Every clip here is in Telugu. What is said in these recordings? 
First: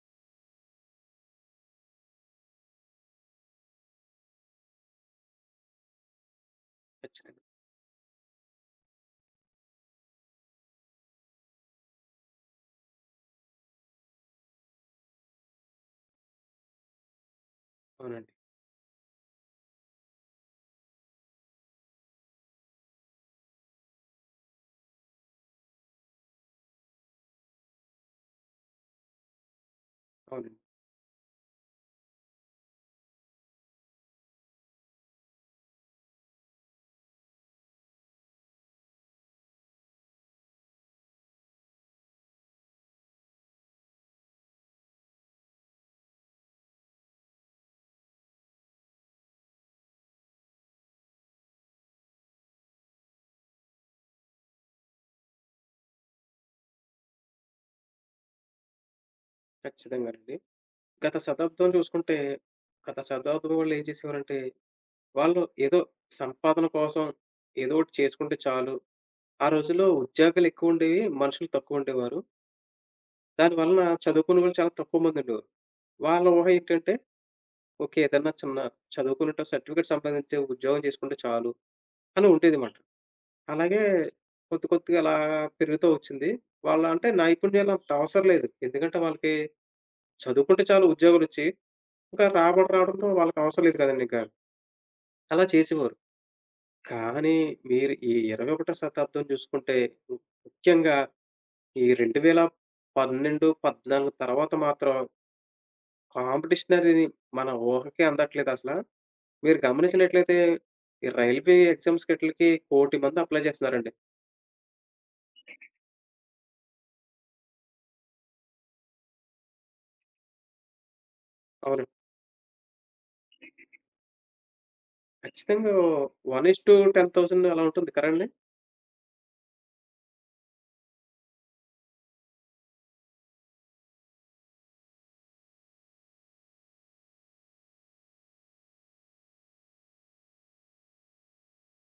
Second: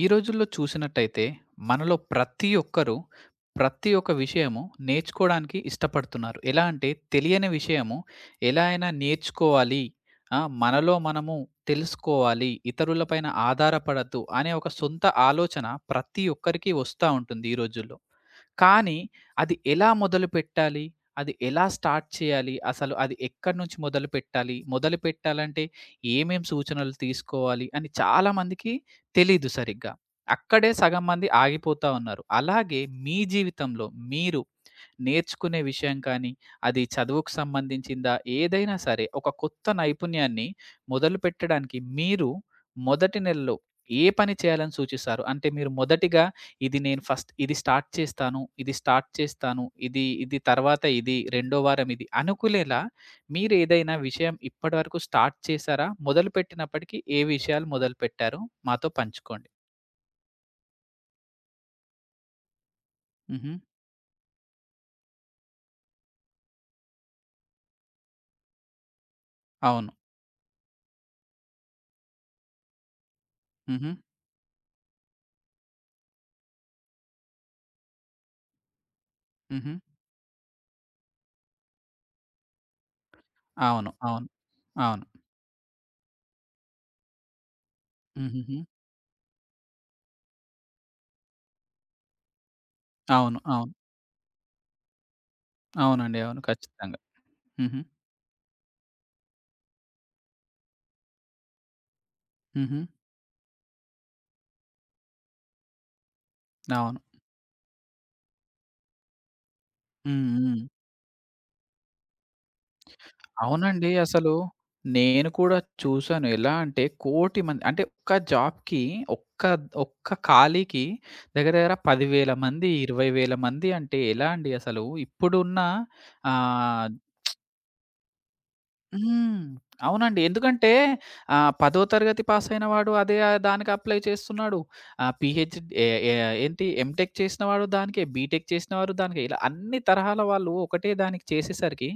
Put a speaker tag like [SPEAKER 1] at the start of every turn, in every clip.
[SPEAKER 1] ఈ రోజుల్లో చూసినట్టయితే మనలో ప్రతి ఒక్కరు ప్రతి ఒక్క విషయము నేర్చుకోవడానికి ఇష్టపడుతున్నారు. ఎలా అంటే
[SPEAKER 2] ఖచ్చితంగా.
[SPEAKER 1] తెలియని విషయము ఎలా అయినా నేర్చుకోవాలి. ఆ! మనలో మనము తెలుసుకోవాలి. ఇతరులపైన ఆధారపడద్దు అనే ఒక సొంత ఆలోచన ప్రతి ఒక్కరికి వస్తా ఉంటుంది ఈ రోజుల్లో.
[SPEAKER 2] అవునండి.
[SPEAKER 1] కానీ అది ఎలా మొదలుపెట్టాలి? అది ఎలా స్టార్ట్ చేయాలి? అసలు అది ఎక్కడి నుంచి మొదలుపెట్టాలి? మొదలుపెట్టాలంటే ఏమేం సూచనలు తీసుకోవాలి అని చాలామందికి తెలీదు సరిగ్గా.
[SPEAKER 2] అవునండి.
[SPEAKER 1] అక్కడే సగం మంది ఆగిపోతా ఉన్నారు. అలాగే మీ జీవితంలో మీరు నేర్చుకునే విషయం కానీ, అది చదువుకు సంబంధించిందా, ఏదైనా సరే ఒక కొత్త నైపుణ్యాన్ని మొదలుపెట్టడానికి మీరు మొదటి నెలలో ఏ పని చేయాలని సూచిస్తారు? అంటే మీరు మొదటిగా ఇది నేను ఫస్ట్ ఇది స్టార్ట్ చేస్తాను, ఇది స్టార్ట్ చేస్తాను, ఇది ఇది తర్వాత ఇది, రెండో వారం ఇది అనుకునేలా మీరేదైనా విషయం ఇప్పటివరకు స్టార్ట్ చేశారా? మొదలుపెట్టినప్పటికి ఏ విషయాలు మొదలుపెట్టారు? మాతో పంచుకోండి.
[SPEAKER 2] ఖచ్చితంగానండి. గత శతాబ్దం చూసుకుంటే, గత
[SPEAKER 1] హుహు.
[SPEAKER 2] శతాబ్దం వాళ్ళు ఏం చేసేవారంటే, వాళ్ళు ఏదో సంపాదన కోసం ఏదో ఒకటి చేసుకుంటే చాలు. ఆ రోజుల్లో
[SPEAKER 1] అవును.
[SPEAKER 2] ఉద్యోగాలు ఎక్కువుండేవి. మనుషులు తక్కువుండేవారు. దాని వలన
[SPEAKER 1] హుహు.
[SPEAKER 2] చదువుకున్న వాళ్ళు చాలా తక్కువ మందుండేవారు. వాళ్ళ ఊహ ఏంటంటే, ఓకే. ఏదన్నా చిన్న చదువుకున్నట్టు
[SPEAKER 1] హుహు.
[SPEAKER 2] సర్టిఫికేట్ సంపాదించే ఉద్యోగం చేసుకుంటే చాలు అని ఉండేదిమాట. అలాగే
[SPEAKER 1] అవును. అవును.
[SPEAKER 2] కొద్ది కొద్దిగా
[SPEAKER 1] అవును.
[SPEAKER 2] అలా పెరుగుతూ వచ్చింది. వాళ్ళ అంటే నైపుణ్యాలు అంత అవసరం లేదు.
[SPEAKER 1] హుహుహు.
[SPEAKER 2] ఎందుకంటే వాళ్ళకి చదువుకుంటే చాలు ఉద్యోగాలొచ్చి, ఇంకా రాబడి రావడంతో
[SPEAKER 1] అవును.
[SPEAKER 2] వాళ్ళకవసరం
[SPEAKER 1] అవును.
[SPEAKER 2] లేదు కదండీ ఇంకా. అలా చేసేవారు.
[SPEAKER 1] అవునండి. అవును. ఖచ్చితంగా.
[SPEAKER 2] కానీ
[SPEAKER 1] హుహు.
[SPEAKER 2] మీరు ఈ 21వ శతాబ్దం చూసుకుంటే, ము ముఖ్యంగా ఈ
[SPEAKER 1] హుహు.
[SPEAKER 2] 2012, 14 తర్వాత మాత్రం కాంపిటీషన్
[SPEAKER 1] అవును.
[SPEAKER 2] అనేది మన ఊహకే అందట్లేదసల. మీరు
[SPEAKER 1] హ్మ్.
[SPEAKER 2] గమనించినట్లయితే
[SPEAKER 1] హ్మ్.
[SPEAKER 2] ఈ రైల్వే ఎగ్జామ్స్‌కి ఈట్లికి 1,00,00,000 మంది అప్లై
[SPEAKER 1] అవునండి.
[SPEAKER 2] చేస్తున్నారండి.
[SPEAKER 1] అసలు నేను కూడా చూసాను. ఎలా అంటే కోటి మంది అంటే ఒక్క జాబ్‌కి ఒక్క, ఒక్క ఖాళీకి దగ్గర దగ్గర
[SPEAKER 2] అవును.
[SPEAKER 1] 10,000 మంది, 20,000 మంది అంటే ఎలా అండి అసలు? ఇప్పుడున్న
[SPEAKER 2] ఖచ్చితంగా
[SPEAKER 1] ఆహ్
[SPEAKER 2] 1:10,000 అలా ఉంటుంది కదండీ!
[SPEAKER 1] హ్మ్. అవునండి. ఎందుకంటే 10వ తరగతి పాస్ అయిన వాడు అదే, దానికి అప్లై చేస్తున్నాడు. ఆహ్, పీహెచ్ ఏ ఏ ఏంటి ఎంటెక్ చేసిన వాడు దానికే, బీటెక్ చేసిన వారు దానికే. ఇలా అన్ని తరహాల వాళ్ళు ఒకటే దానికి చేసేసరికి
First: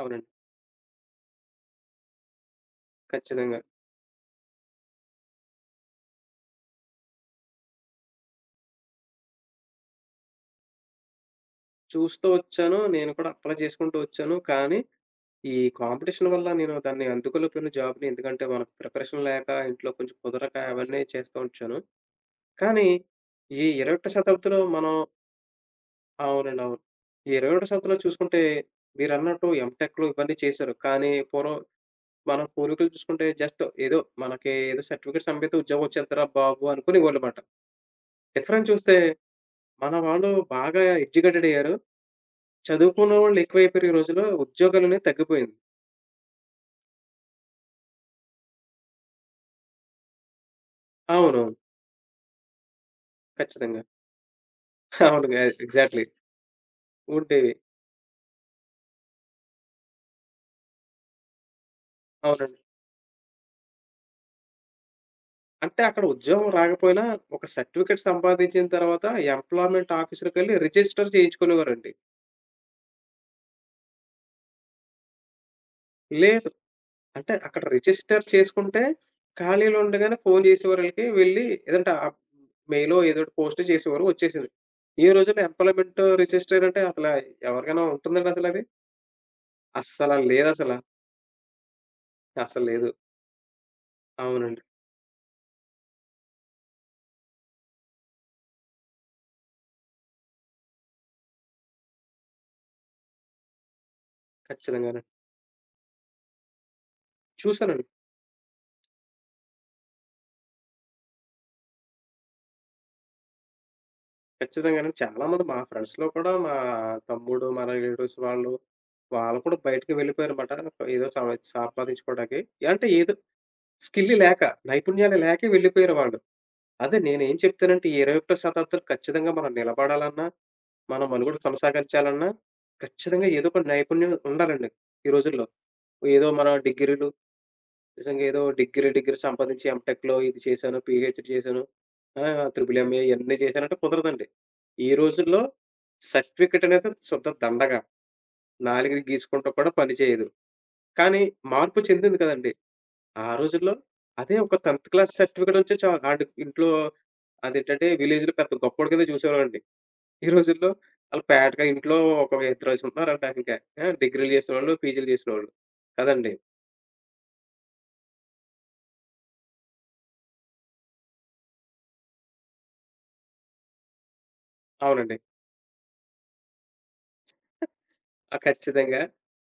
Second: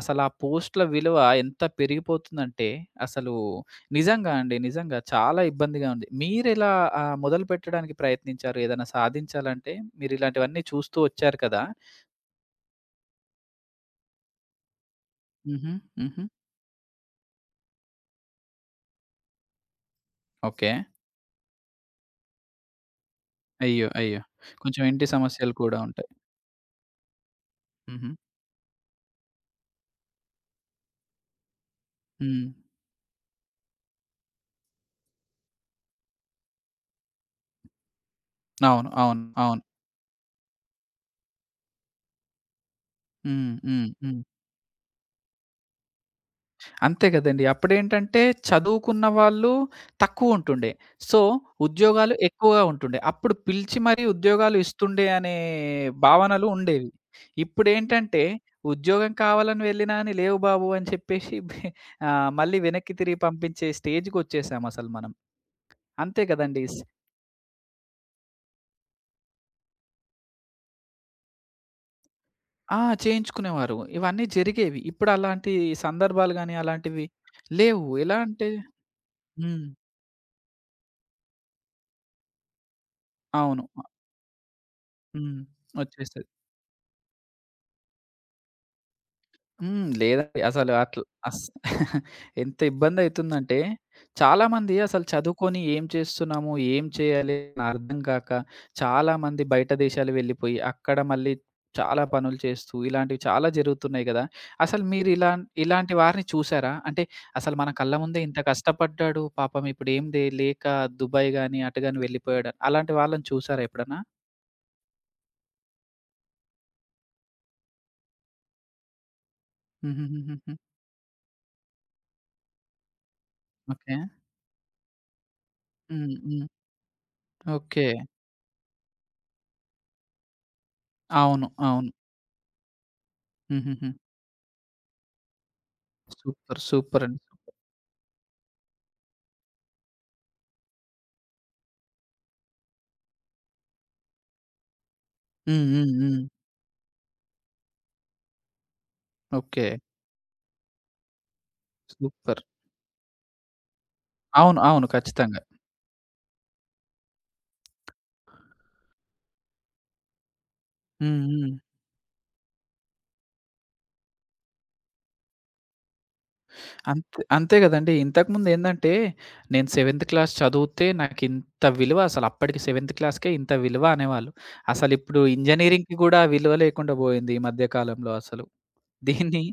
[SPEAKER 1] అసలు ఆ
[SPEAKER 2] అవునండి.
[SPEAKER 1] పోస్ట్‌ల విలువ ఎంత పెరిగిపోతుందంటే అసలు
[SPEAKER 2] ఖచ్చితంగా.
[SPEAKER 1] నిజంగా అండి. నిజంగా చాలా ఇబ్బందిగా ఉంది. మీరెలా మొదలుపెట్టడానికి ప్రయత్నించారు? ఏదైనా సాధించాలంటే మీరు ఇలాంటివన్నీ చూస్తూ వచ్చారు కదా!
[SPEAKER 2] చూస్తూ వచ్చాను. నేను కూడా అప్లై చేసుకుంటూ వచ్చాను. కానీ ఈ
[SPEAKER 1] హుహు. హుహు.
[SPEAKER 2] కాంపిటీషన్ వల్ల నేను దాన్ని అందుకోలేకపోయిన జాబ్‌ని. ఎందుకంటే, మనకు ప్రిపరేషన్ లేక, ఇంట్లో కొంచెం కుదరక
[SPEAKER 1] ఓకే.
[SPEAKER 2] అవన్నీ చేస్తూ ఉంచాను. కానీ, ఈ
[SPEAKER 1] అయ్యో!
[SPEAKER 2] 21
[SPEAKER 1] అయ్యో!
[SPEAKER 2] శతాబ్దిలో
[SPEAKER 1] కొంచెం
[SPEAKER 2] మనం
[SPEAKER 1] ఇంటి సమస్యలు కూడా ఉంటాయి.
[SPEAKER 2] అవునండి. అవును. ఈ 21 శతాబ్దిలో
[SPEAKER 1] హుహు.
[SPEAKER 2] చూసుకుంటే, మీరన్నట్టు ఎంటెక్‌లు ఇవన్నీ చేశారు. కానీ, పూర్వం మన
[SPEAKER 1] హ్మ్.
[SPEAKER 2] పూర్వీకులు చూసుకుంటే జస్ట్ ఏదో మనకి ఏదో సర్టిఫికేట్ సంపాదితే ఉద్యోగం వచ్చేత్తరా బాబు! అనుకునేవాళ్ళుమాట. డిఫరెన్స్
[SPEAKER 1] అవును.
[SPEAKER 2] చూస్తే
[SPEAKER 1] అవును. అవును.
[SPEAKER 2] మన వాళ్ళు బాగా ఎడ్యుకేటెడ్ అయ్యారు. చదువుకున్న వాళ్ళు
[SPEAKER 1] హ్మ్. హ్మ్.
[SPEAKER 2] ఎక్కువైపోయారు ఈ
[SPEAKER 1] హ్మ్.
[SPEAKER 2] రోజుల్లో. ఉద్యోగాలనేవి తగ్గిపోయింది.
[SPEAKER 1] అంతే కదండీ. అప్పుడేంటంటే చదువుకున్న వాళ్ళు తక్కువుంటుండే. సో,
[SPEAKER 2] అవునవును.
[SPEAKER 1] ఉద్యోగాలు ఎక్కువగా ఉంటుండే. అప్పుడు పిలిచి
[SPEAKER 2] ఖచ్చితంగా.
[SPEAKER 1] మరీ ఉద్యోగాలు ఇస్తుండే
[SPEAKER 2] అవును.
[SPEAKER 1] అనే
[SPEAKER 2] ఎగ్జాక్ట్‌లీ.
[SPEAKER 1] భావనలు ఉండేవి.
[SPEAKER 2] ఉండేవి.
[SPEAKER 1] ఇప్పుడేంటంటే ఉద్యోగం కావాలని వెళ్ళినా అని లేవు బాబు అని చెప్పేసి మళ్ళీ
[SPEAKER 2] అవునండి.
[SPEAKER 1] వెనక్కి తిరిగి పంపించే స్టేజ్‌కొచ్చేసాం అసలు మనం.
[SPEAKER 2] అంటే అక్కడ
[SPEAKER 1] అంతే
[SPEAKER 2] ఉద్యోగం
[SPEAKER 1] కదండీ.
[SPEAKER 2] రాకపోయినా, ఒక సర్టిఫికేట్ సంపాదించిన తర్వాత ఎంప్లాయ్‌మెంట్ ఆఫీస్‌లోకెళ్ళి రిజిస్టర్ చేయించుకునేవారండి.
[SPEAKER 1] ఆ! చేయించుకునేవారు. ఇవన్నీ జరిగేవి. ఇప్పుడు అలాంటి సందర్భాలు
[SPEAKER 2] లేదు
[SPEAKER 1] గాని అలాంటివి
[SPEAKER 2] అంటే అక్కడ
[SPEAKER 1] లేవు. ఎలా
[SPEAKER 2] రిజిస్టర్
[SPEAKER 1] అంటే
[SPEAKER 2] చేసుకుంటే,
[SPEAKER 1] హ్మ్.
[SPEAKER 2] ఖాళీలు ఉండగానే ఫోను చేసేవారు ఆళ్ళకి. వెళ్లి ఏదంటే ఆహ్, మెయిలో ఏదో ఒకటి పోస్ట్
[SPEAKER 1] అవును.
[SPEAKER 2] చేసేవారు వచ్చేసేది. ఈ
[SPEAKER 1] హ్మ్.
[SPEAKER 2] రోజుల్లో ఎంప్లాయ్‌మెంట్
[SPEAKER 1] వచ్చేస్తది.
[SPEAKER 2] రిజిస్టర్ అంటే అసల ఎవరికైనా ఉంటుందండి అసలది?
[SPEAKER 1] హ్మ్.
[SPEAKER 2] అస్సల
[SPEAKER 1] లేదండి. అసలు
[SPEAKER 2] లేదసల.
[SPEAKER 1] అట్ల అస్ ఎంత
[SPEAKER 2] అస్సల లేదు.
[SPEAKER 1] ఇబ్బందయితుందంటే,
[SPEAKER 2] అవునండి.
[SPEAKER 1] చాలామంది అసలు చదువుకొని ఏం చేస్తున్నాము, ఏం చేయాలి అని అర్థం కాక చాలామంది బయట దేశాలు వెళ్ళిపోయి, అక్కడ మళ్ళీ చాలా పనులు చేస్తూ ఇలాంటివి చాలా జరుగుతున్నాయి గదా! అసలు
[SPEAKER 2] ఖచ్చితంగానే.
[SPEAKER 1] మీరు ఇలాంటి వారిని చూసారా? అంటే అసలు మన
[SPEAKER 2] చూసానండి.
[SPEAKER 1] కళ్ళ ముందే ఇంత కష్టపడ్డాడు, పాపం ఇప్పుడు ఏం దే లేక దుబాయ్ గాని, అటు గాని వెళ్ళిపోయాడు. అలాంటి వాళ్ళని చూసారా ఎప్పుడన్నా?
[SPEAKER 2] ఖచ్చితంగాను. చాలామంది మా ఫ్రెండ్స్‌లో కూడా మా తమ్ముడు, మా రిలేటివ్స్ వాళ్ళు, వాళ్ళు కూడా బయటికి వెళ్ళిపోయారన్నమాట.
[SPEAKER 1] హుహుహుహుహు.
[SPEAKER 2] ఏదో సంపాదించుకోవడానికి. అంటే ఏదో
[SPEAKER 1] ఓకే.
[SPEAKER 2] స్కిల్ లేక, నైపుణ్యాలు లేకే వెళ్ళిపోయారు
[SPEAKER 1] హ్మ్.
[SPEAKER 2] వాళ్ళు.
[SPEAKER 1] హ్మ్.
[SPEAKER 2] అదే నేనేం
[SPEAKER 1] ఓకే.
[SPEAKER 2] చెప్తానంటే, ఈ 21వ శతాబ్దం ఖచ్చితంగా మనం నిలబడాలన్నా, మన మనుగడ
[SPEAKER 1] అవును. అవును.
[SPEAKER 2] కొనసాగించాలన్నా, ఖచ్చితంగా ఏదో ఒక
[SPEAKER 1] హుహుహు.
[SPEAKER 2] నైపుణ్యం ఉండాలండి ఈ రోజుల్లో. ఏదో మనం
[SPEAKER 1] సూపర్. సూపర్
[SPEAKER 2] డిగ్రీలు
[SPEAKER 1] అండి. సూపర్.
[SPEAKER 2] నిజంగా ఏదో డిగ్రీ, డిగ్రీ సంపాదించి ఎంటెక్‌లో ఇది చేశాను, పీహెచ్‌డీ చేశాను, ఆహ్, త్రిపుల్ ఎంఏ ఇయన్నీ చేశానంటే కుదరదండి. ఈ రోజుల్లో
[SPEAKER 1] హ్మ్. హ్మ్. హ్మ్.
[SPEAKER 2] సర్టిఫికేట్ అనేది శుద్ధ దండగ. నాలుకకి గీసుకుంటూ
[SPEAKER 1] ఓకే.
[SPEAKER 2] కూడా పని చేయదు. కానీ మార్పు చెందింది
[SPEAKER 1] సూపర్.
[SPEAKER 2] కదండీ! ఆ రోజుల్లో అదే ఒక
[SPEAKER 1] అవును. అవును.
[SPEAKER 2] 10వ క్లాస్
[SPEAKER 1] ఖచ్చితంగా.
[SPEAKER 2] సర్టిఫికేట్ వచ్చి చాలు. ఆడు ఇంట్లో అదేంటంటే విలేజ్‌లో పెద్ద గొప్పోడి కింద చూసేవాళ్ళండి. ఈ రోజుల్లో
[SPEAKER 1] హ్మ్.
[SPEAKER 2] ఆళ్ళు
[SPEAKER 1] హ్మ్.
[SPEAKER 2] పేటగా ఇంట్లో ఒక ఇద్దరేసి ఉన్నారంట ఇంక. ఆ! డిగ్రీలు చేసినోళ్ళు, పీజీలు చేసినోళ్ళు. కదండీ!
[SPEAKER 1] అంతే అంతే గదండీ. ఇంతకుముందేందంటే, నేను సెవెంత్ క్లాస్ చదివితే నాకింత విలువ అసలు, అప్పటికి సెవెంత్ క్లాస్‌కే ఇంత విలువ అనేవాళ్ళు.
[SPEAKER 2] అవునండి.
[SPEAKER 1] అసలిప్పుడు ఇంజినీరింగ్‌కి గూడా విలువ లేకుండా బోయింది ఈ మధ్య కాలంలో
[SPEAKER 2] ఆ!
[SPEAKER 1] అసలు.
[SPEAKER 2] ఖచ్చితంగా.
[SPEAKER 1] దీన్ని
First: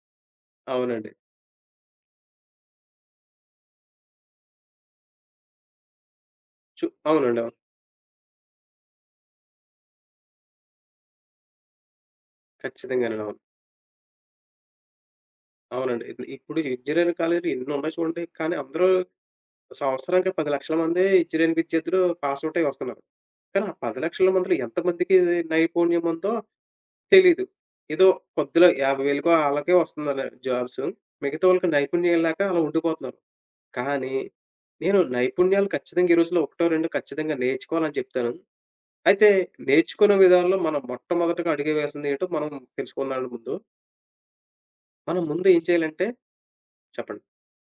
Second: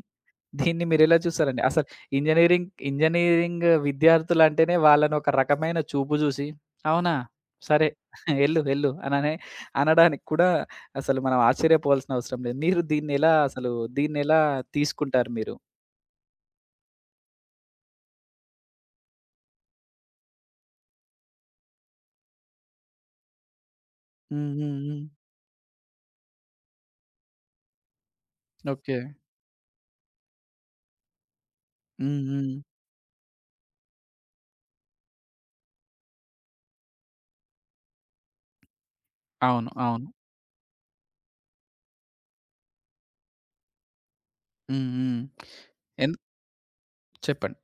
[SPEAKER 1] దీన్ని
[SPEAKER 2] అవునండి.
[SPEAKER 1] మీరెలా చూసారండి? అసలు ఇంజినీరింగ్ ఇంజినీరింగ్ విద్యార్థులంటేనే వాళ్ళని ఒక రకమైన చూపు చూసి, అవునా?
[SPEAKER 2] అవునండి. అవును.
[SPEAKER 1] సరే ఎళ్ళు, ఎళ్ళు అననే అనడానికి కూడా అసలు మనం ఆశ్చర్యపోవాల్సిన అవసరం లేదు. మీరు
[SPEAKER 2] ఖచ్చితంగానండి.
[SPEAKER 1] దీన్నెలా
[SPEAKER 2] అవును.
[SPEAKER 1] అసలు దీన్నెలా తీసుకుంటారు మీరు?
[SPEAKER 2] అవునండి. ఇప్పుడు ఇంజినీరింగ్ కాలేజీలు ఎన్నున్నాయి చూడండి. కానీ అందరూ సంవత్సరానికి 10,00,000 మంది ఇంజినీరింగ్ విద్యార్థులు పాస్ ఔట్ అయ్యి వస్తున్నారు. కానీ ఆ 10,00,000
[SPEAKER 1] హ్మ్.
[SPEAKER 2] మందిలో
[SPEAKER 1] హ్మ్. హ్మ్.
[SPEAKER 2] ఎంతమందికి ఇది నైపుణ్యం ఉందో తెలీదు. ఏదో కొద్దిలో
[SPEAKER 1] ఓకే.
[SPEAKER 2] 50,000కో ఆళ్ళకే వస్తుందని జాబ్స్. మిగతా వాళ్ళకి నైపుణ్యం
[SPEAKER 1] హ్మ్.
[SPEAKER 2] లేక
[SPEAKER 1] హ్మ్.
[SPEAKER 2] అలా ఉండిపోతున్నారు. కానీ నేను నైపుణ్యాలు ఖచ్చితంగా ఈ రోజుల్లో ఒకటో రెండో ఖచ్చితంగా నేర్చుకోవాలని చెప్తాను. అయితే
[SPEAKER 1] అవును. అవును.
[SPEAKER 2] నేర్చుకునే విధానంలో మనం మొట్టమొదటగా అడుగు వేసింది ఏంటో మనం తెలుసుకుందామండి ముందు.
[SPEAKER 1] హ్మ్. హ్మ్.
[SPEAKER 2] మనం ముందు ఏం చేయాలంటే
[SPEAKER 1] ఎన్
[SPEAKER 2] చెప్పండి.
[SPEAKER 1] చెప్పండి.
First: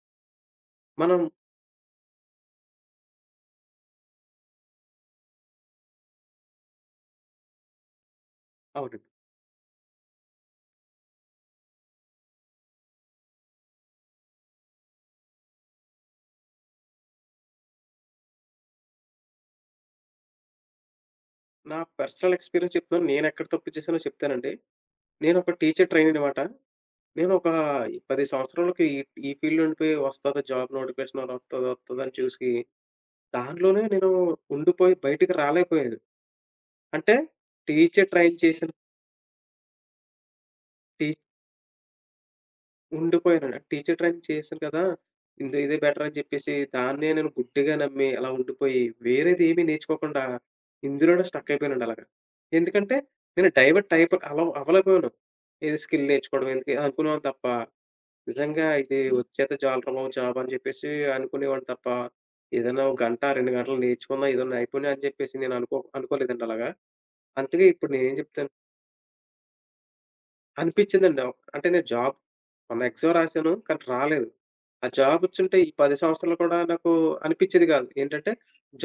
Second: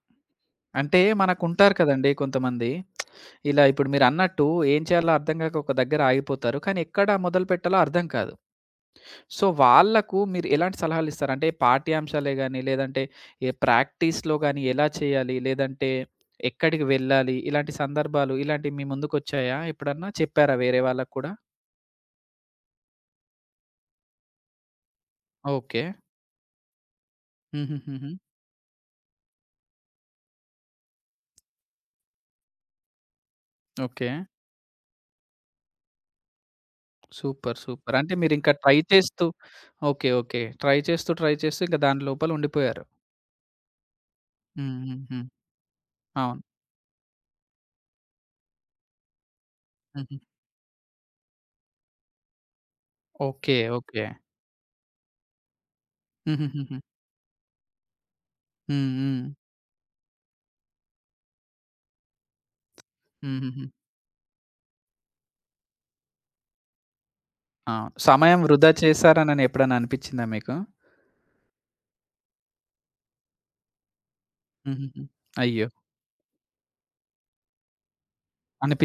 [SPEAKER 1] అంటే
[SPEAKER 2] మనం
[SPEAKER 1] మనకుంటారు కదండీ కొంతమంది. ఇలా ఇప్పుడు మీరన్నట్టు ఏం చేయాలో అర్థం గాక ఒక దగ్గర ఆగిపోతారు. కానీ ఎక్కడ మొదలుపెట్టాలో అర్థం కాదు.
[SPEAKER 2] అవునండి.
[SPEAKER 1] సో, వాళ్ళకు మీరు ఎలాంటి సలహాలిస్తారు? అంటే పాఠ్యాంశాలే గాని, లేదంటే ఏ ప్రాక్టీస్‌లో గాని ఎలా చేయాలి? లేదంటే ఎక్కడికి వెళ్ళాలి? ఇలాంటి సందర్భాలు ఇలాంటివి మీ ముందుకొచ్చాయా? ఎప్పుడన్నా చెప్పారా వేరే వాళ్ళకి కూడా?
[SPEAKER 2] నా పర్సనల్ ఎక్స్‌పీరియన్స్ చెప్తున్నాను. నేనెక్కడ తప్పు చేశానో చెప్తానండి. నేనొక
[SPEAKER 1] ఓకే.
[SPEAKER 2] టీచర్ ట్రైనీ మాట. నేనొక
[SPEAKER 1] హుహుహుహు.
[SPEAKER 2] 10 సంవత్సరాలకి ఈ ఈ ఫీల్డ్ నుండి వస్తదా జాబ్ నోటిఫికేషన్ అని వత్తదా? వత్తదా? అని చూసి దానిలోనే
[SPEAKER 1] ఓకే.
[SPEAKER 2] నేను ఉండిపోయి బయటికి రాలేకపోయాను. అంటే
[SPEAKER 1] సూపర్. సూపర్.
[SPEAKER 2] టీచర్
[SPEAKER 1] అంటే
[SPEAKER 2] ట్రైన్
[SPEAKER 1] మీరింకా
[SPEAKER 2] చేసిన
[SPEAKER 1] ట్రై చేస్తూ ఓకే. ఓకే. ట్రై
[SPEAKER 2] టీ
[SPEAKER 1] చేస్తూ, ట్రై చేస్తూ ఇంక దాని లోపల ఉండిపోయారు.
[SPEAKER 2] ఉండిపోయాను. టీచర్ ట్రైనింగ్ చేశాను
[SPEAKER 1] హ్మ్.
[SPEAKER 2] కదా!
[SPEAKER 1] హ్మ్. హ్మ్.
[SPEAKER 2] ఇదే బెటర్ అని
[SPEAKER 1] అవును.
[SPEAKER 2] చెప్పేసి దాన్నే నేను గుడ్డిగా నమ్మి అలా ఉండిపోయి, వేరేది ఏమి
[SPEAKER 1] హుహు.
[SPEAKER 2] నేర్చుకోకుండా ఇందులోనే స్టక్ అయిపోయానండి అలాగా. ఎందుకంటే నేను
[SPEAKER 1] ఓకే.
[SPEAKER 2] Divert
[SPEAKER 1] okay.
[SPEAKER 2] టైప్ అలా అవ్వలేకపోయాను. ఏది స్కిల్ నేర్చుకోవడం ఎందుకు
[SPEAKER 1] హుహుహుహు.
[SPEAKER 2] అనుకునేవాడిని తప్ప, నిజంగా
[SPEAKER 1] హ్మ్.
[SPEAKER 2] ఇది
[SPEAKER 1] హ్మ్.
[SPEAKER 2] వచ్చేస్తే చాలురా బాబు జాబ్ అని చెప్పేసి అనుకునేవాడిని తప్ప, ఏదైనా ఒక గంట, 2
[SPEAKER 1] హుహుహు.
[SPEAKER 2] గంటలు నేర్చుకున్నా ఏదైనా నైపుణ్యం అని చెప్పేసి నేను అనుకోలేదండి అలాగా. అందుకే ఇప్పుడు
[SPEAKER 1] అవును.
[SPEAKER 2] నేనేం
[SPEAKER 1] సమయం
[SPEAKER 2] చెప్తాను
[SPEAKER 1] వృధా చేశారనని ఎప్పుడన్నా అనిపిచ్చిందా మీకు?
[SPEAKER 2] అనిపించిందండి. ఆహ్, అంటే నేను జాబ్ మొన్న ఎగ్జామ్ రాసాను. కానీ రాలేదు. ఆ
[SPEAKER 1] హుహుహు.
[SPEAKER 2] జాబ్ వచ్చుంటే
[SPEAKER 1] అయ్యో!
[SPEAKER 2] ఈ 10 సంవత్సరాలు కూడా నాకు అనిపించేది కాదు. ఏంటంటే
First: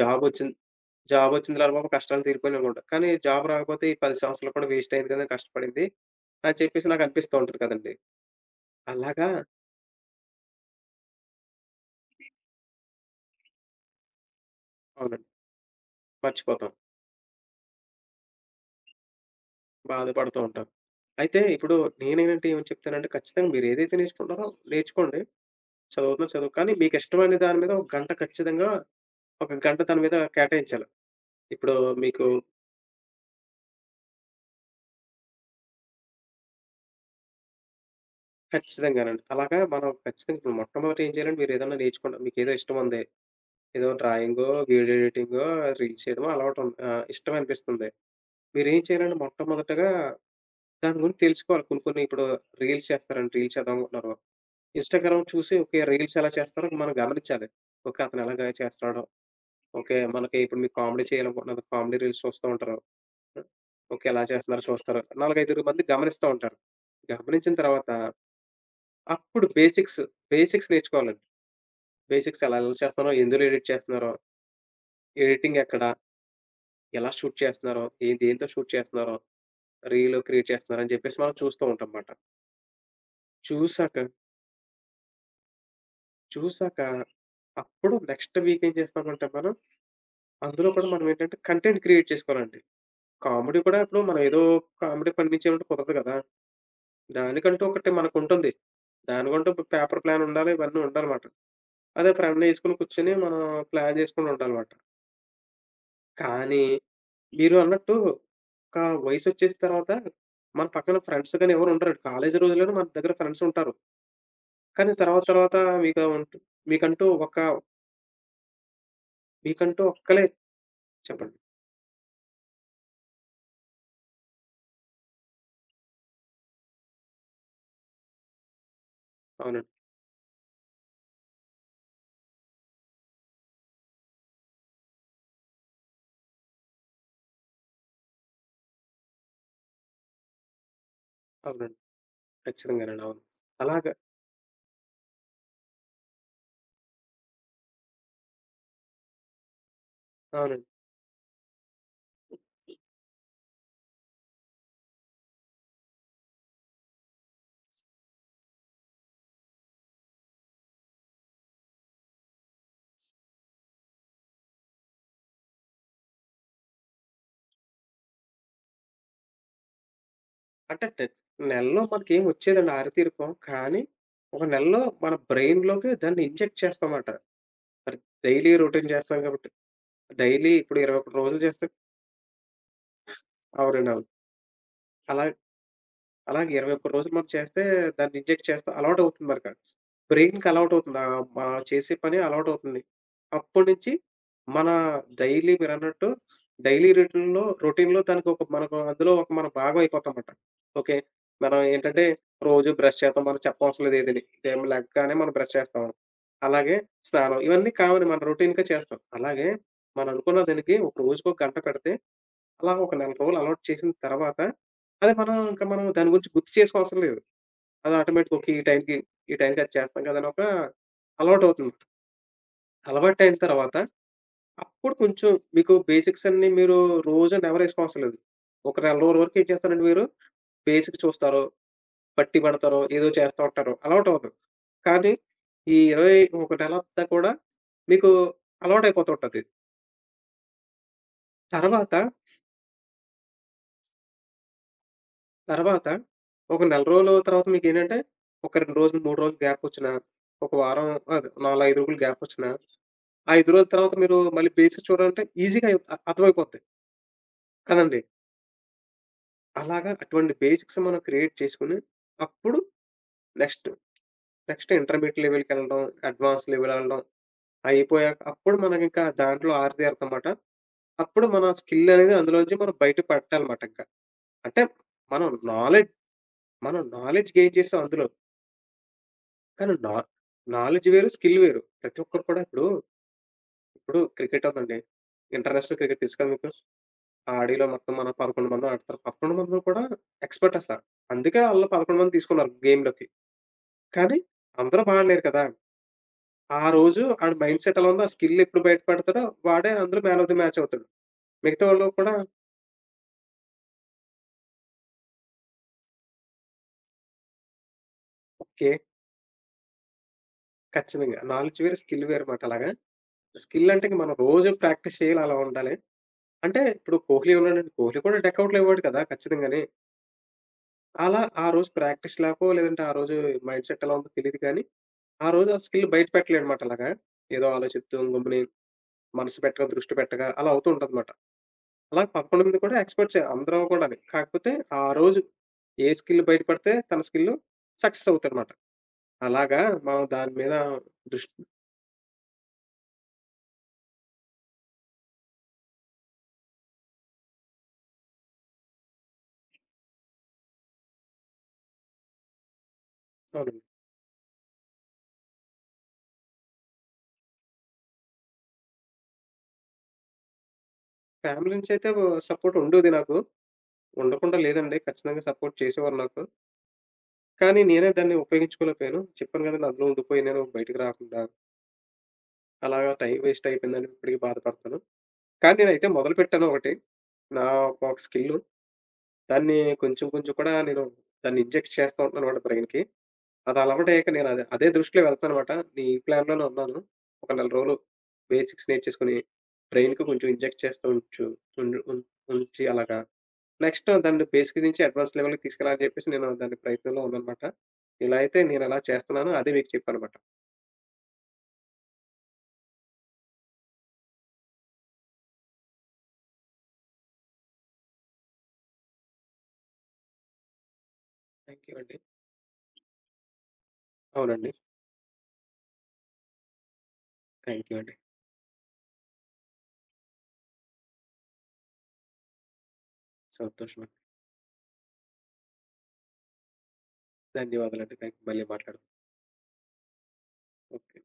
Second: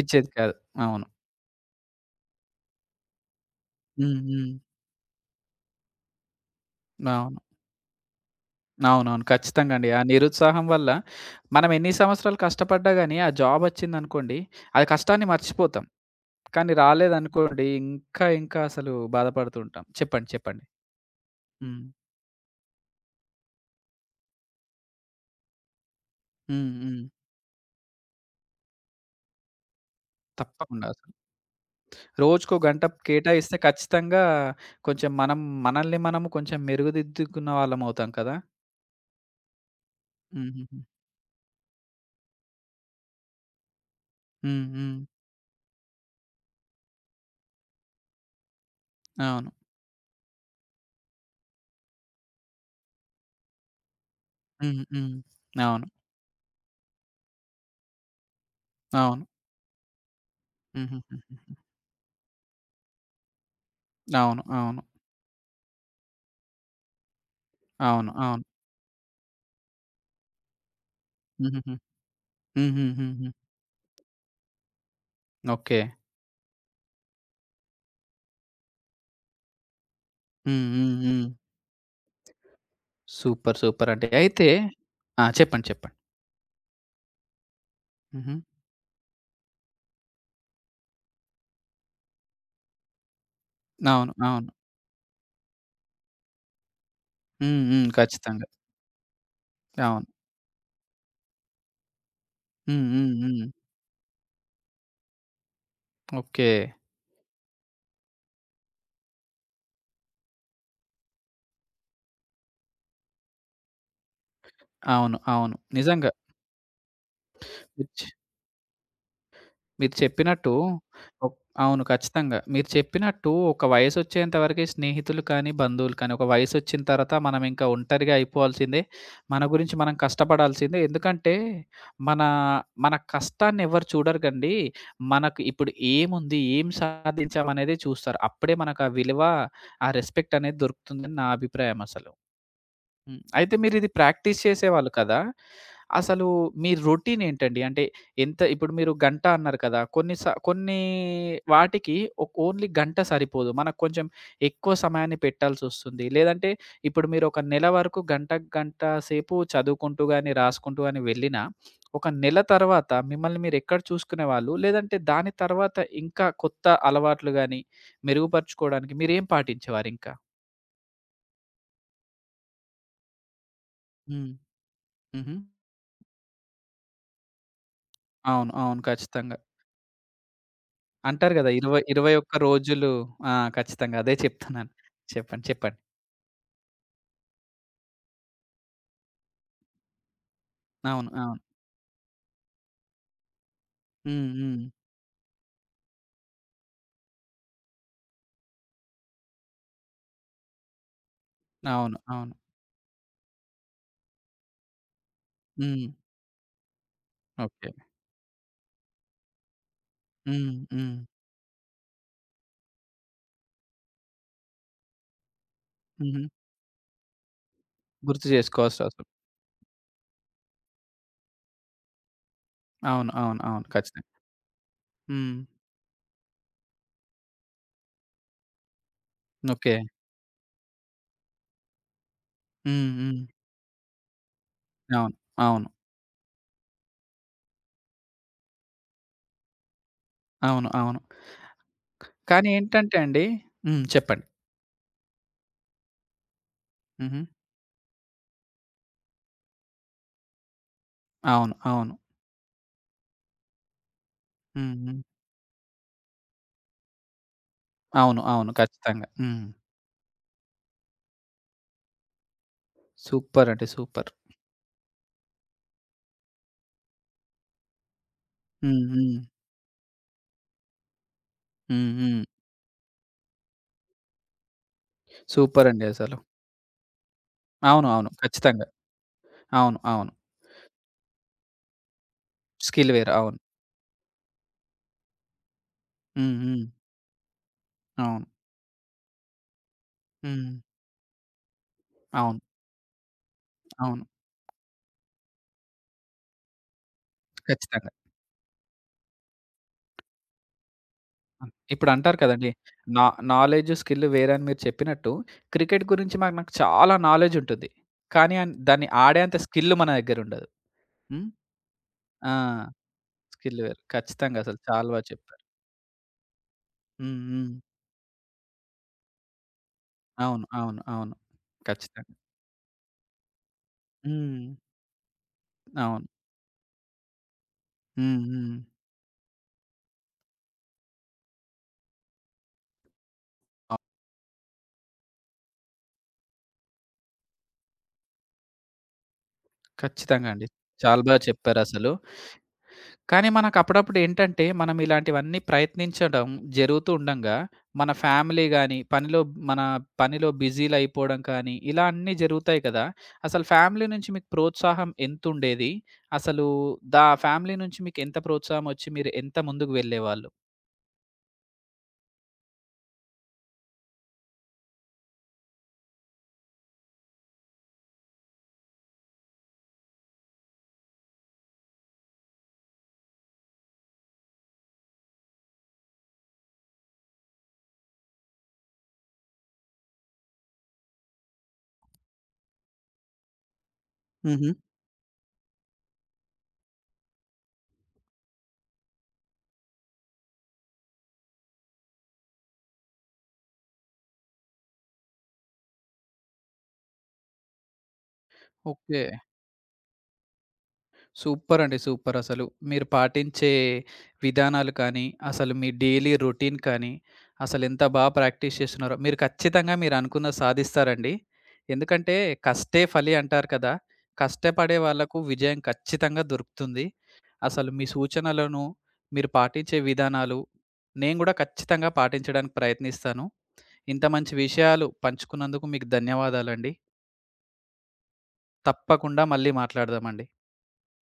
[SPEAKER 2] జాబ్
[SPEAKER 1] కాదు.
[SPEAKER 2] వచ్చింది.
[SPEAKER 1] అవును.
[SPEAKER 2] జాబ్ వచ్చిందిలే రా బాబు కష్టాలు తీరిపోయినాయి అనుకుంటా. కానీ జాబ్ రాకపోతే ఈ 10
[SPEAKER 1] హ్మ్. హ్మ్.
[SPEAKER 2] సంవత్సరాలు కూడా వేస్ట్ అయింది కదా! కష్టపడింది అని చెప్పేసి నాకు అనిపిస్తూ
[SPEAKER 1] అవును.
[SPEAKER 2] ఉంటది కదండీ.
[SPEAKER 1] అవునవును.
[SPEAKER 2] అలాగా
[SPEAKER 1] ఖచ్చితంగా అండి. ఆ నిరుత్సాహం వల్ల మనం ఎన్ని సంవత్సరాలు కష్టపడ్డా గాని, ఆ జాబొచ్చిందనుకోండి, ఆ కష్టాన్ని
[SPEAKER 2] అవునండి.
[SPEAKER 1] మర్చిపోతాం.
[SPEAKER 2] మర్చిపోతాం.
[SPEAKER 1] కానీ రాలేదనుకోండి, ఇంకా ఇంకా అసలు బాధపడుతూ ఉంటాం. చెప్పండి.
[SPEAKER 2] బాధపడుతూ
[SPEAKER 1] చెప్పండి.
[SPEAKER 2] ఉంటాం. అయితే ఇప్పుడు
[SPEAKER 1] హ్మ్.
[SPEAKER 2] నేనేంటంటే ఏమని చెప్తానంటే ఖచ్చితంగా మీరు ఏదైతే నేర్చుకుంటారో నేర్చుకోండి. చదువుతున్నా చదువు
[SPEAKER 1] హ్మ్.
[SPEAKER 2] కానీ మీకు
[SPEAKER 1] హ్మ్.
[SPEAKER 2] ఇష్టమైన దాని మీద ఒక గంట ఖచ్చితంగా ఒక గంట దాని మీద
[SPEAKER 1] తప్పకుండా
[SPEAKER 2] కేటాయించాలి.
[SPEAKER 1] అసలు.
[SPEAKER 2] ఇప్పుడు మీకు
[SPEAKER 1] రోజుకో గంట కేటాయిస్తే ఖచ్చితంగా కొంచెం మనం మనల్ని మనము కొంచెం మెరుగుదిద్దుకున్న వాళ్ళమవుతాం కదా!
[SPEAKER 2] ఖచ్చితంగానండి. అలాగా మనం ఖచ్చితంగా ఇప్పుడు
[SPEAKER 1] హుహుహు.
[SPEAKER 2] మొట్టమొదట ఏం చేయాలంటే మీరేదన్నా నేర్చుకున్న మీకేదో ఇష్టం ఉంది. ఏదో డ్రాయింగో,
[SPEAKER 1] హ్మ్. హ్మ్.
[SPEAKER 2] వీడియో ఎడిటింగో, రీల్స్ చేయడమో అలవాటు ఉంది. ఆహ్, ఇష్టం అనిపిస్తుంది. మీరేం చేయాలంటే
[SPEAKER 1] అవును.
[SPEAKER 2] మొట్టమొదటగా దాని గురించి తెలుసుకోవాలి. కొన్ని కొన్ని ఇప్పుడు రీల్స్ చేస్తారండి. రీల్స్ చేద్దామనుకుంటున్నారు.
[SPEAKER 1] హ్మ్. హ్మ్.
[SPEAKER 2] ఇన్‌స్టాగ్రామ్ చూసి ఓకే.
[SPEAKER 1] అవును.
[SPEAKER 2] రీల్స్ ఎలా చేస్తారో మనం గమనించాలి. ఓకే. అతను ఎలాగా చేస్తున్నాడో,
[SPEAKER 1] అవును.
[SPEAKER 2] ఓకే. మనకి ఇప్పుడు మీకు కామెడీ
[SPEAKER 1] హుహుహు.
[SPEAKER 2] చేయాలనుకుంటున్నారు. కామెడీ రీల్స్ చూస్తూ ఉంటారు. ఓకే. ఎలా
[SPEAKER 1] అవును.
[SPEAKER 2] చేస్తున్నారో
[SPEAKER 1] అవును.
[SPEAKER 2] చూస్తారు. 4, 5 మంది గమనిస్తా ఉంటారు. గమనించిన తర్వాత
[SPEAKER 1] అవును. అవును.
[SPEAKER 2] అప్పుడు బేసిక్స్, బేసిక్స్ నేర్చుకోవాలండి.
[SPEAKER 1] హుహుహు.
[SPEAKER 2] బేసిక్స్ ఎలా ఎలా చేస్తున్నారో,
[SPEAKER 1] హుహుహుహు.
[SPEAKER 2] ఎందులో ఎడిట్ చేస్తున్నారో, ఎడిటింగ్
[SPEAKER 1] ఓకే.
[SPEAKER 2] ఎక్కడ, ఎలా షూట్ చేస్తున్నారో, ఏ దేంతో షూట్ చేస్తున్నారో, రీల్ క్రియేట్
[SPEAKER 1] హ్మ్.
[SPEAKER 2] చేస్తున్నారో అని
[SPEAKER 1] హ్మ్.
[SPEAKER 2] చెప్పేసి
[SPEAKER 1] హ్మ్.
[SPEAKER 2] మనం చూస్తూ ఉంటాం మాట.
[SPEAKER 1] సూపర్. సూపర్
[SPEAKER 2] చూసాక,
[SPEAKER 1] అండి. అయితే ఆ! చెప్పండి. చెప్పండి.
[SPEAKER 2] చూసాక అప్పుడు
[SPEAKER 1] హుహు.
[SPEAKER 2] నెక్స్ట్ వీక్ ఏం చేస్తామంటే మనం, అందులో కూడా మనం ఏంటంటే కంటెంట్ క్రియేట్ చేసుకోవాలండి. కామెడీ కూడా ఇప్పుడు
[SPEAKER 1] అవును.
[SPEAKER 2] మనం ఏదో
[SPEAKER 1] అవును.
[SPEAKER 2] కామెడీ పండించేమంటే కుదరదు కదా!
[SPEAKER 1] హ్మ్.
[SPEAKER 2] దానికంటూ
[SPEAKER 1] హ్మ్.
[SPEAKER 2] ఒకటి
[SPEAKER 1] ఖచ్చితంగా.
[SPEAKER 2] మనకుంటుంది. దానికంటూ పేపర్
[SPEAKER 1] అవును.
[SPEAKER 2] ప్లాన్ ఉండాలి. ఇవన్నీ ఉండాలమాట. అదే ఫ్రెండ్‌ని యేసుకొని
[SPEAKER 1] హ్మ్. హ్మ్.
[SPEAKER 2] కూర్చొని మనం
[SPEAKER 1] హ్మ్.
[SPEAKER 2] ప్లాన్ చేసుకొని ఉండాలమాట.
[SPEAKER 1] ఓకే.
[SPEAKER 2] కానీ, మీరు అన్నట్టు ఒక వయసొచ్చేసిన తర్వాత మన పక్కన ఫ్రెండ్స్ గాని ఎవరుండరండి. కాలేజీ రోజుల్లోనే మన దగ్గర ఫ్రెండ్స్ ఉంటారు. కానీ
[SPEAKER 1] అవును.
[SPEAKER 2] తర్వాత
[SPEAKER 1] అవును.
[SPEAKER 2] తర్వాత మీతో
[SPEAKER 1] నిజంగా.
[SPEAKER 2] ఉంటు మీకంటూ ఒక మీకంటూ
[SPEAKER 1] మీరు
[SPEAKER 2] ఒక్కలే
[SPEAKER 1] చెప్పినట్టు ఒక్
[SPEAKER 2] చెప్పండి.
[SPEAKER 1] అవును. ఖచ్చితంగా. మీరు చెప్పినట్టు ఒక వయసొచ్చేంత వరకే స్నేహితులు కానీ, బంధువులు కానీ, ఒక వయసొచ్చిన తర్వాత మనం ఇంకా ఒంటరిగా అయిపోవాల్సిందే. మన
[SPEAKER 2] అవునండి.
[SPEAKER 1] గురించి మనం కష్టపడాల్సిందే. ఎందుకంటే మన, మన కష్టాన్ని ఎవరు చూడరుగండి. మనకు ఇప్పుడు ఏముంది? ఏం సాధించామనేదే చూస్తారు. అప్పుడే మనకు ఆ విలువ, ఆ రెస్పెక్ట్ అనేది దొరుకుతుందని నా
[SPEAKER 2] అవునండి.
[SPEAKER 1] అభిప్రాయం అసలు.
[SPEAKER 2] ఖచ్చితంగానండి.
[SPEAKER 1] హ్మ్.
[SPEAKER 2] అవును.
[SPEAKER 1] అయితే మీరిది
[SPEAKER 2] అలాగా
[SPEAKER 1] ప్రాక్టీస్ చేసేవాళ్ళు కదా! అసలు మీ రొటీన్ ఏంటండి? అంటే ఎంత ఇప్పుడు మీరు గంట అన్నారు కదా!
[SPEAKER 2] అవునండి.
[SPEAKER 1] కొన్ని వాటికి ఓన్లీ గంట సరిపోదు. మనకు కొంచెం ఎక్కువ సమయాన్ని పెట్టాల్సొస్తుంది. లేదంటే ఇప్పుడు మీరు ఒక నెల వరకు గంట, గంట సేపు చదువుకుంటూ గాని, రాసుకుంటూ గాని వెళ్ళినా, ఒక నెల తర్వాత మిమ్మల్ని మీరు ఎక్కడ చూసుకునేవాళ్ళు? లేదంటే దాని తర్వాత ఇంకా కొత్త అలవాట్లు గాని మెరుగుపరుచుకోవడానికి మీరేం పాటించేవారింకా?
[SPEAKER 2] అంటే నెలలో మనకేం వచ్చేదండి ఆరితీరిపోం. కానీ,
[SPEAKER 1] హ్మ్.
[SPEAKER 2] ఒక నెలలో మన
[SPEAKER 1] హుహు.
[SPEAKER 2] బ్రెయిన్‌లోకి దాన్ని ఇంజెక్ట్ చేస్తామాట. మరి
[SPEAKER 1] అవును.
[SPEAKER 2] డైలీ
[SPEAKER 1] అవును.
[SPEAKER 2] రొటీన్ చేస్తాం
[SPEAKER 1] ఖచ్చితంగా.
[SPEAKER 2] కాబట్టి. డైలీ ఇప్పుడు 21
[SPEAKER 1] అంటారు
[SPEAKER 2] రోజులు
[SPEAKER 1] గదా!
[SPEAKER 2] చేస్తే
[SPEAKER 1] 20, 21 రోజులు. ఆ!
[SPEAKER 2] అవునండి.
[SPEAKER 1] ఖచ్చితంగా
[SPEAKER 2] అవును.
[SPEAKER 1] అదే చెప్తున్నాను.
[SPEAKER 2] అలా
[SPEAKER 1] చెప్పండి. చెప్పండి.
[SPEAKER 2] అలాగే 21 రోజులు మనం చేస్తే దాన్ని ఇంజెక్ట్ చేస్తాం. అలవాటవుతుంది మనక. బ్రెయిన్‌కి అలవాటవుతుంది.
[SPEAKER 1] అవును.
[SPEAKER 2] ఆహ్,
[SPEAKER 1] అవును.
[SPEAKER 2] మనం చేసే పని అలవాటవుతుంది. అప్పటినుంచి
[SPEAKER 1] హ్మ్. హ్మ్.
[SPEAKER 2] మన డైలీ మీరన్నట్టు డైలీ రొటీన్‌లో రొటీన్‌లో దానికి ఒక మనకు అందులో ఒక మన భాగం అయిపోతామమాట. ఓకే. మనం
[SPEAKER 1] అవును.
[SPEAKER 2] ఏంటంటే
[SPEAKER 1] అవును.
[SPEAKER 2] రోజు బ్రష్ చేద్దాం. మనం చెప్పవసరం లేదు ఏదీని. ఉదయం లెగ్గానే మనం బ్రష్ చేస్తాం.
[SPEAKER 1] హ్మ్.
[SPEAKER 2] అలాగే స్నానం
[SPEAKER 1] ఓకే.
[SPEAKER 2] ఇవన్నీ కామన్ మన రొటీన్‌గా చేస్తాం. అలాగే మనం అనుకున్న
[SPEAKER 1] హ్మ్.
[SPEAKER 2] దానికి
[SPEAKER 1] హ్మ్.
[SPEAKER 2] ఒక రోజుకి ఒక గంట పెడితే అలా ఒక నెల రోజులు అలవాటు చేసిన తర్వాత, అది మనం ఇంక మనం దాని
[SPEAKER 1] హుహు.
[SPEAKER 2] గురించి గుర్తు చేసుకోవసరం లేదు. అది
[SPEAKER 1] గుర్తు
[SPEAKER 2] ఆటోమేటిక్ ఓకే. ఈ
[SPEAKER 1] చేసుకోవాల్సిన
[SPEAKER 2] టైంకి,
[SPEAKER 1] అవసరం.
[SPEAKER 2] ఈ టైంకి అది చేస్తాం కదా! అని ఒక అలవాటవుతుంది.
[SPEAKER 1] అవును.
[SPEAKER 2] అలవాటయిన
[SPEAKER 1] అవును. అవును.
[SPEAKER 2] తర్వాత
[SPEAKER 1] ఖచ్చితంగా.
[SPEAKER 2] అప్పుడు కొంచెం
[SPEAKER 1] హ్మ్.
[SPEAKER 2] మీకు బేసిక్స్ అన్నీ మీరు రోజు నెవరేసుకోవసరం లేదు. ఒక నెల రోజుల వరకు ఏం
[SPEAKER 1] ఓకే.
[SPEAKER 2] చేస్తారంటే మీరు బేసిక్ చూస్తారు, బట్టి పడతారు,
[SPEAKER 1] హ్మ్.
[SPEAKER 2] ఏదో
[SPEAKER 1] హ్మ్.
[SPEAKER 2] చేస్తా ఉంటారు. అలవాటవుతుంది. కానీ
[SPEAKER 1] అవును. అవును.
[SPEAKER 2] ఈ 21 నెలంతా కూడా మీకు అలవాటయిపోతూ ఉంటది.
[SPEAKER 1] అవును. అవును.
[SPEAKER 2] తర్వాత
[SPEAKER 1] కానీ ఏంటంటే అండి హ్మ్. చెప్పండి.
[SPEAKER 2] తర్వాత ఒక నెల రోజుల
[SPEAKER 1] హుహు.
[SPEAKER 2] తర్వాత మీకేంటంటే, ఒక 2 రోజులు, 3 రోజులు గ్యాపొచ్చినా, ఒక వారం కాదు
[SPEAKER 1] అవును.
[SPEAKER 2] 4, 5
[SPEAKER 1] అవును.
[SPEAKER 2] రోజులు గ్యాపొచ్చినా, ఆ 5 రోజుల తర్వాత మీరు మళ్ళీ
[SPEAKER 1] హ్మ్.
[SPEAKER 2] బేసిక్స్
[SPEAKER 1] హ్మ్.
[SPEAKER 2] చూడాలంటే ఈజీగా అయ్ అర్థమైపోద్ది కదండీ!
[SPEAKER 1] అవును. అవును. ఖచ్చితంగా. హ్మ్.
[SPEAKER 2] అలాగా అటువంటి బేసిక్స్ మనం క్రియేట్ చేసుకొని, అప్పుడు
[SPEAKER 1] సూపర్ అంటే
[SPEAKER 2] నెక్స్ట్,
[SPEAKER 1] సూపర్.
[SPEAKER 2] నెక్స్ట్ ఇంటర్మీడియేట్ లెవెల్‌కెళ్ళడం, అడ్వాన్స్ లెవెలెళ్ళడం అయిపోయాక అప్పుడు
[SPEAKER 1] హ్మ్.
[SPEAKER 2] మనకింకా
[SPEAKER 1] హ్మ్.
[SPEAKER 2] దాంట్లో ఆరితేరతనమాట. అప్పుడు మన
[SPEAKER 1] హ్మ్.
[SPEAKER 2] స్కిల్లనేది
[SPEAKER 1] హ్మ్.
[SPEAKER 2] అందులోంచి మనం బయట పట్టాలమాట ఇంక. అంటే మనం
[SPEAKER 1] సూపర్ అండి
[SPEAKER 2] నాలెడ్జ్,
[SPEAKER 1] అసలు.
[SPEAKER 2] మనం నాలెడ్జ్ గెయిన్ చేసాం
[SPEAKER 1] అవును.
[SPEAKER 2] అందులో.
[SPEAKER 1] అవును. ఖచ్చితంగా.
[SPEAKER 2] కానీ
[SPEAKER 1] అవును.
[SPEAKER 2] నా
[SPEAKER 1] అవును.
[SPEAKER 2] నాలెడ్జ్ వేరు, స్కిల్ వేరు. ప్రతి ఒక్కరు కూడా ఇప్పుడు,
[SPEAKER 1] స్కిల్ వేరు. అవును.
[SPEAKER 2] ఇప్పుడు క్రికెట్ ఉందండి. ఇంటర్నేషనల్ క్రికెట్ తీసుకుని
[SPEAKER 1] హ్మ్.
[SPEAKER 2] మీకు
[SPEAKER 1] హ్మ్.
[SPEAKER 2] ఆడీలో మొత్తం మన
[SPEAKER 1] అవును.
[SPEAKER 2] 11 మంది ఆడతారు. 11 మందిలో కూడా
[SPEAKER 1] హ్మ్.
[SPEAKER 2] ఎక్స్‌పర్ట్ అసల. అందుకే ఆళ్ళు 11 మందిని
[SPEAKER 1] అవును.
[SPEAKER 2] తీసుకున్నారు గేమ్‌లోకి.
[SPEAKER 1] అవును.
[SPEAKER 2] కానీ అందరూ బాడలేరు కదా! ఆ రోజు ఆడి మైండ్ సెట్
[SPEAKER 1] ఖచ్చితంగా.
[SPEAKER 2] ఎలా ఉందో, ఆ స్కిల్ ఎప్పుడు బయటపడతాడో వాడే అందులో మ్యాన్ ఆఫ్ ది మ్యాచ్ అవుతాడు.
[SPEAKER 1] హ్మ్.
[SPEAKER 2] మిగతా వాళ్ళు కూడా
[SPEAKER 1] ఇప్పుడంటారు కదండీ! నా నాలెడ్జ్, స్కిల్ వేరే అని మీరు చెప్పినట్టు క్రికెట్ గురించి మాకు నాకు చాలా నాలెడ్జ్ ఉంటుంది. కానీ
[SPEAKER 2] ఓకే.
[SPEAKER 1] దాన్ని ఆడేంత స్కిల్ మన దగ్గరుండదు.
[SPEAKER 2] ఖచ్చితంగా.
[SPEAKER 1] హ్మ్.
[SPEAKER 2] నాలెడ్జ్ వేరు, స్కిల్ వేరు
[SPEAKER 1] ఆ!
[SPEAKER 2] మాట అలాగా.
[SPEAKER 1] స్కిల్
[SPEAKER 2] స్కిల్
[SPEAKER 1] వేరు.
[SPEAKER 2] అంటే ఇంక మనం
[SPEAKER 1] ఖచ్చితంగా
[SPEAKER 2] రోజు
[SPEAKER 1] అసలు చాలా
[SPEAKER 2] ప్రాక్టీస్
[SPEAKER 1] బా
[SPEAKER 2] చేయాలి అలా
[SPEAKER 1] చెప్పారు.
[SPEAKER 2] ఉండాలి. అంటే ఇప్పుడు
[SPEAKER 1] హ్మ్.
[SPEAKER 2] కోహ్లీ
[SPEAKER 1] హ్మ్.
[SPEAKER 2] ఉన్నాడండి. కోహ్లీ కూడా డకౌట్‌లో ఇవ్వడు కదా! ఖచ్చితంగాని.
[SPEAKER 1] అవును. అవును. అవును.
[SPEAKER 2] అలా ఆ రోజు
[SPEAKER 1] ఖచ్చితంగా.
[SPEAKER 2] ప్రాక్టీస్ లేకో, లేదంటే ఆ రోజు మైండ్ సెట్ ఎలా ఉందో తెలీదు
[SPEAKER 1] హ్మ్.
[SPEAKER 2] కానీ, ఆ రోజు ఆ స్కిల్
[SPEAKER 1] అవును.
[SPEAKER 2] బయట పెట్టలేడమాట అలాగా. ఏదో ఆలోచిత్తూ
[SPEAKER 1] హ్మ్.
[SPEAKER 2] గమ్ముని
[SPEAKER 1] హ్మ్.
[SPEAKER 2] మనసు పెట్టక, దృష్టి పెట్టక అలా అవుతూ ఉంటదమాట. అలా 11 మంది కూడా ఎక్స్‌పర్ట్సే అందరూ
[SPEAKER 1] అవ్
[SPEAKER 2] కూడాని. కాకపోతే ఆ రోజు ఏ స్కిల్ బయట పడితే తన స్కిల్ సక్సెస్ అవుతాడమాట. అలాగా మనం
[SPEAKER 1] ఖచ్చితంగా
[SPEAKER 2] దాని
[SPEAKER 1] అండి.
[SPEAKER 2] మీద
[SPEAKER 1] చాలా బా
[SPEAKER 2] దృష్
[SPEAKER 1] చెప్పారసలు. కానీ మనకప్పుడప్పుడు ఏంటంటే, మనం ఇలాంటివన్నీ ప్రయత్నించడం జరుగుతూ ఉండంగా, మన ఫ్యామిలీ గాని, మన పనిలో బిజీలయిపోవడం కానీ, ఇలా అన్నీ జరుగుతాయి కదా! అసలు
[SPEAKER 2] అవునండి.
[SPEAKER 1] ఫ్యామిలీ నుంచి మీకు ప్రోత్సాహం ఎంతుండేది? అసలు దా ఫ్యామిలీ నుంచి మీకెంత ప్రోత్సాహమొచ్చి మీరు ఎంత ముందుకు వెళ్ళేవాళ్ళు?
[SPEAKER 2] ఫ్యామిలీ నుంచయితే ఓ సపోర్ట్ ఉండేది నాకు. ఉండకుండా లేదండి. ఖచ్చితంగా సపోర్ట్ చేసేవారు నాకు. కానీ నేనే దాన్ని ఉపయోగించుకోలేకపోయాను. చెప్పాను కదండీ! అందులో ఉండిపోయి నేను బయటికి రాకుండా అలాగా టైం వేస్ట్ అయిపోయిందని ఇప్పటికి బాధపడతాను. కానీ నేనైతే మొదలుపెట్టాను ఒకటి. నా ఒక స్కిల్లు. దాన్ని కొంచెం కొంచెం కూడా నేను దాన్ని ఇంజెక్ట్ చేస్తా ఉంటానన్నమాట బ్రైన్‌కి. అది అలవాటయ్యాక నేను అదే
[SPEAKER 1] హుహు.
[SPEAKER 2] అదే దృష్టిలో వెళ్తానన్నమాట. నీ ప్లాన్‌లోనే ఉన్నాను. ఒక నెల రోజులు బేసిక్స్ నేర్చేసుకొని బ్రైన్‌కి కొంచెం ఇంజెక్ట్ చేస్తూ ఉంచు ఉండు ఉం ఉంచి అలాగా. నెక్స్ట్ దాన్ని బేసిక్ నుంచి అడ్వాన్స్ లెవెల్‌కి తీసుకెళ్ళాలని చెప్పేసి నేను దాని ప్రయత్నంలో ఉన్నానన్నమాట. ఇలా అయితే నేనలా
[SPEAKER 1] ఓకే.
[SPEAKER 2] చేస్తున్నాను. అదే మీకు చెప్పానన్నమాట.
[SPEAKER 1] సూపర్ అండి. సూపర్ అసలు. మీరు పాటించే విధానాలు కానీ, అసలు మీ డైలీ రొటీన్ కానీ, అసలెంత బా ప్రాక్టీస్ చేస్తున్నారో, మీరు ఖచ్చితంగా మీరనుకున్నది సాధిస్తారండి.
[SPEAKER 2] థాంక్ యూ అండి.
[SPEAKER 1] ఎందుకంటే, "కష్టే ఫలి" అంటారు కదా!
[SPEAKER 2] అవునండి.
[SPEAKER 1] కష్టపడే వాళ్ళకు విజయం ఖచ్చితంగా దొరుకుతుంది.
[SPEAKER 2] థాంక్
[SPEAKER 1] అసలు
[SPEAKER 2] యూ
[SPEAKER 1] మీ
[SPEAKER 2] అండి.
[SPEAKER 1] సూచనలను, మీరు పాటించే విధానాలు, నేను గూడా ఖచ్చితంగా పాటించడానికి ప్రయత్నిస్తాను.
[SPEAKER 2] సంతోషం. అండి.
[SPEAKER 1] ఇంత మంచి విషయాలు పంచుకున్నందుకు మీకు ధన్యవాదాలండి.
[SPEAKER 2] ధన్యవాదాలండి. థాంక్ మళ్ళీ మాట్లాడదాం.
[SPEAKER 1] తప్పకుండా మళ్ళీ మాట్లాడదామండి.
[SPEAKER 2] ఓకే.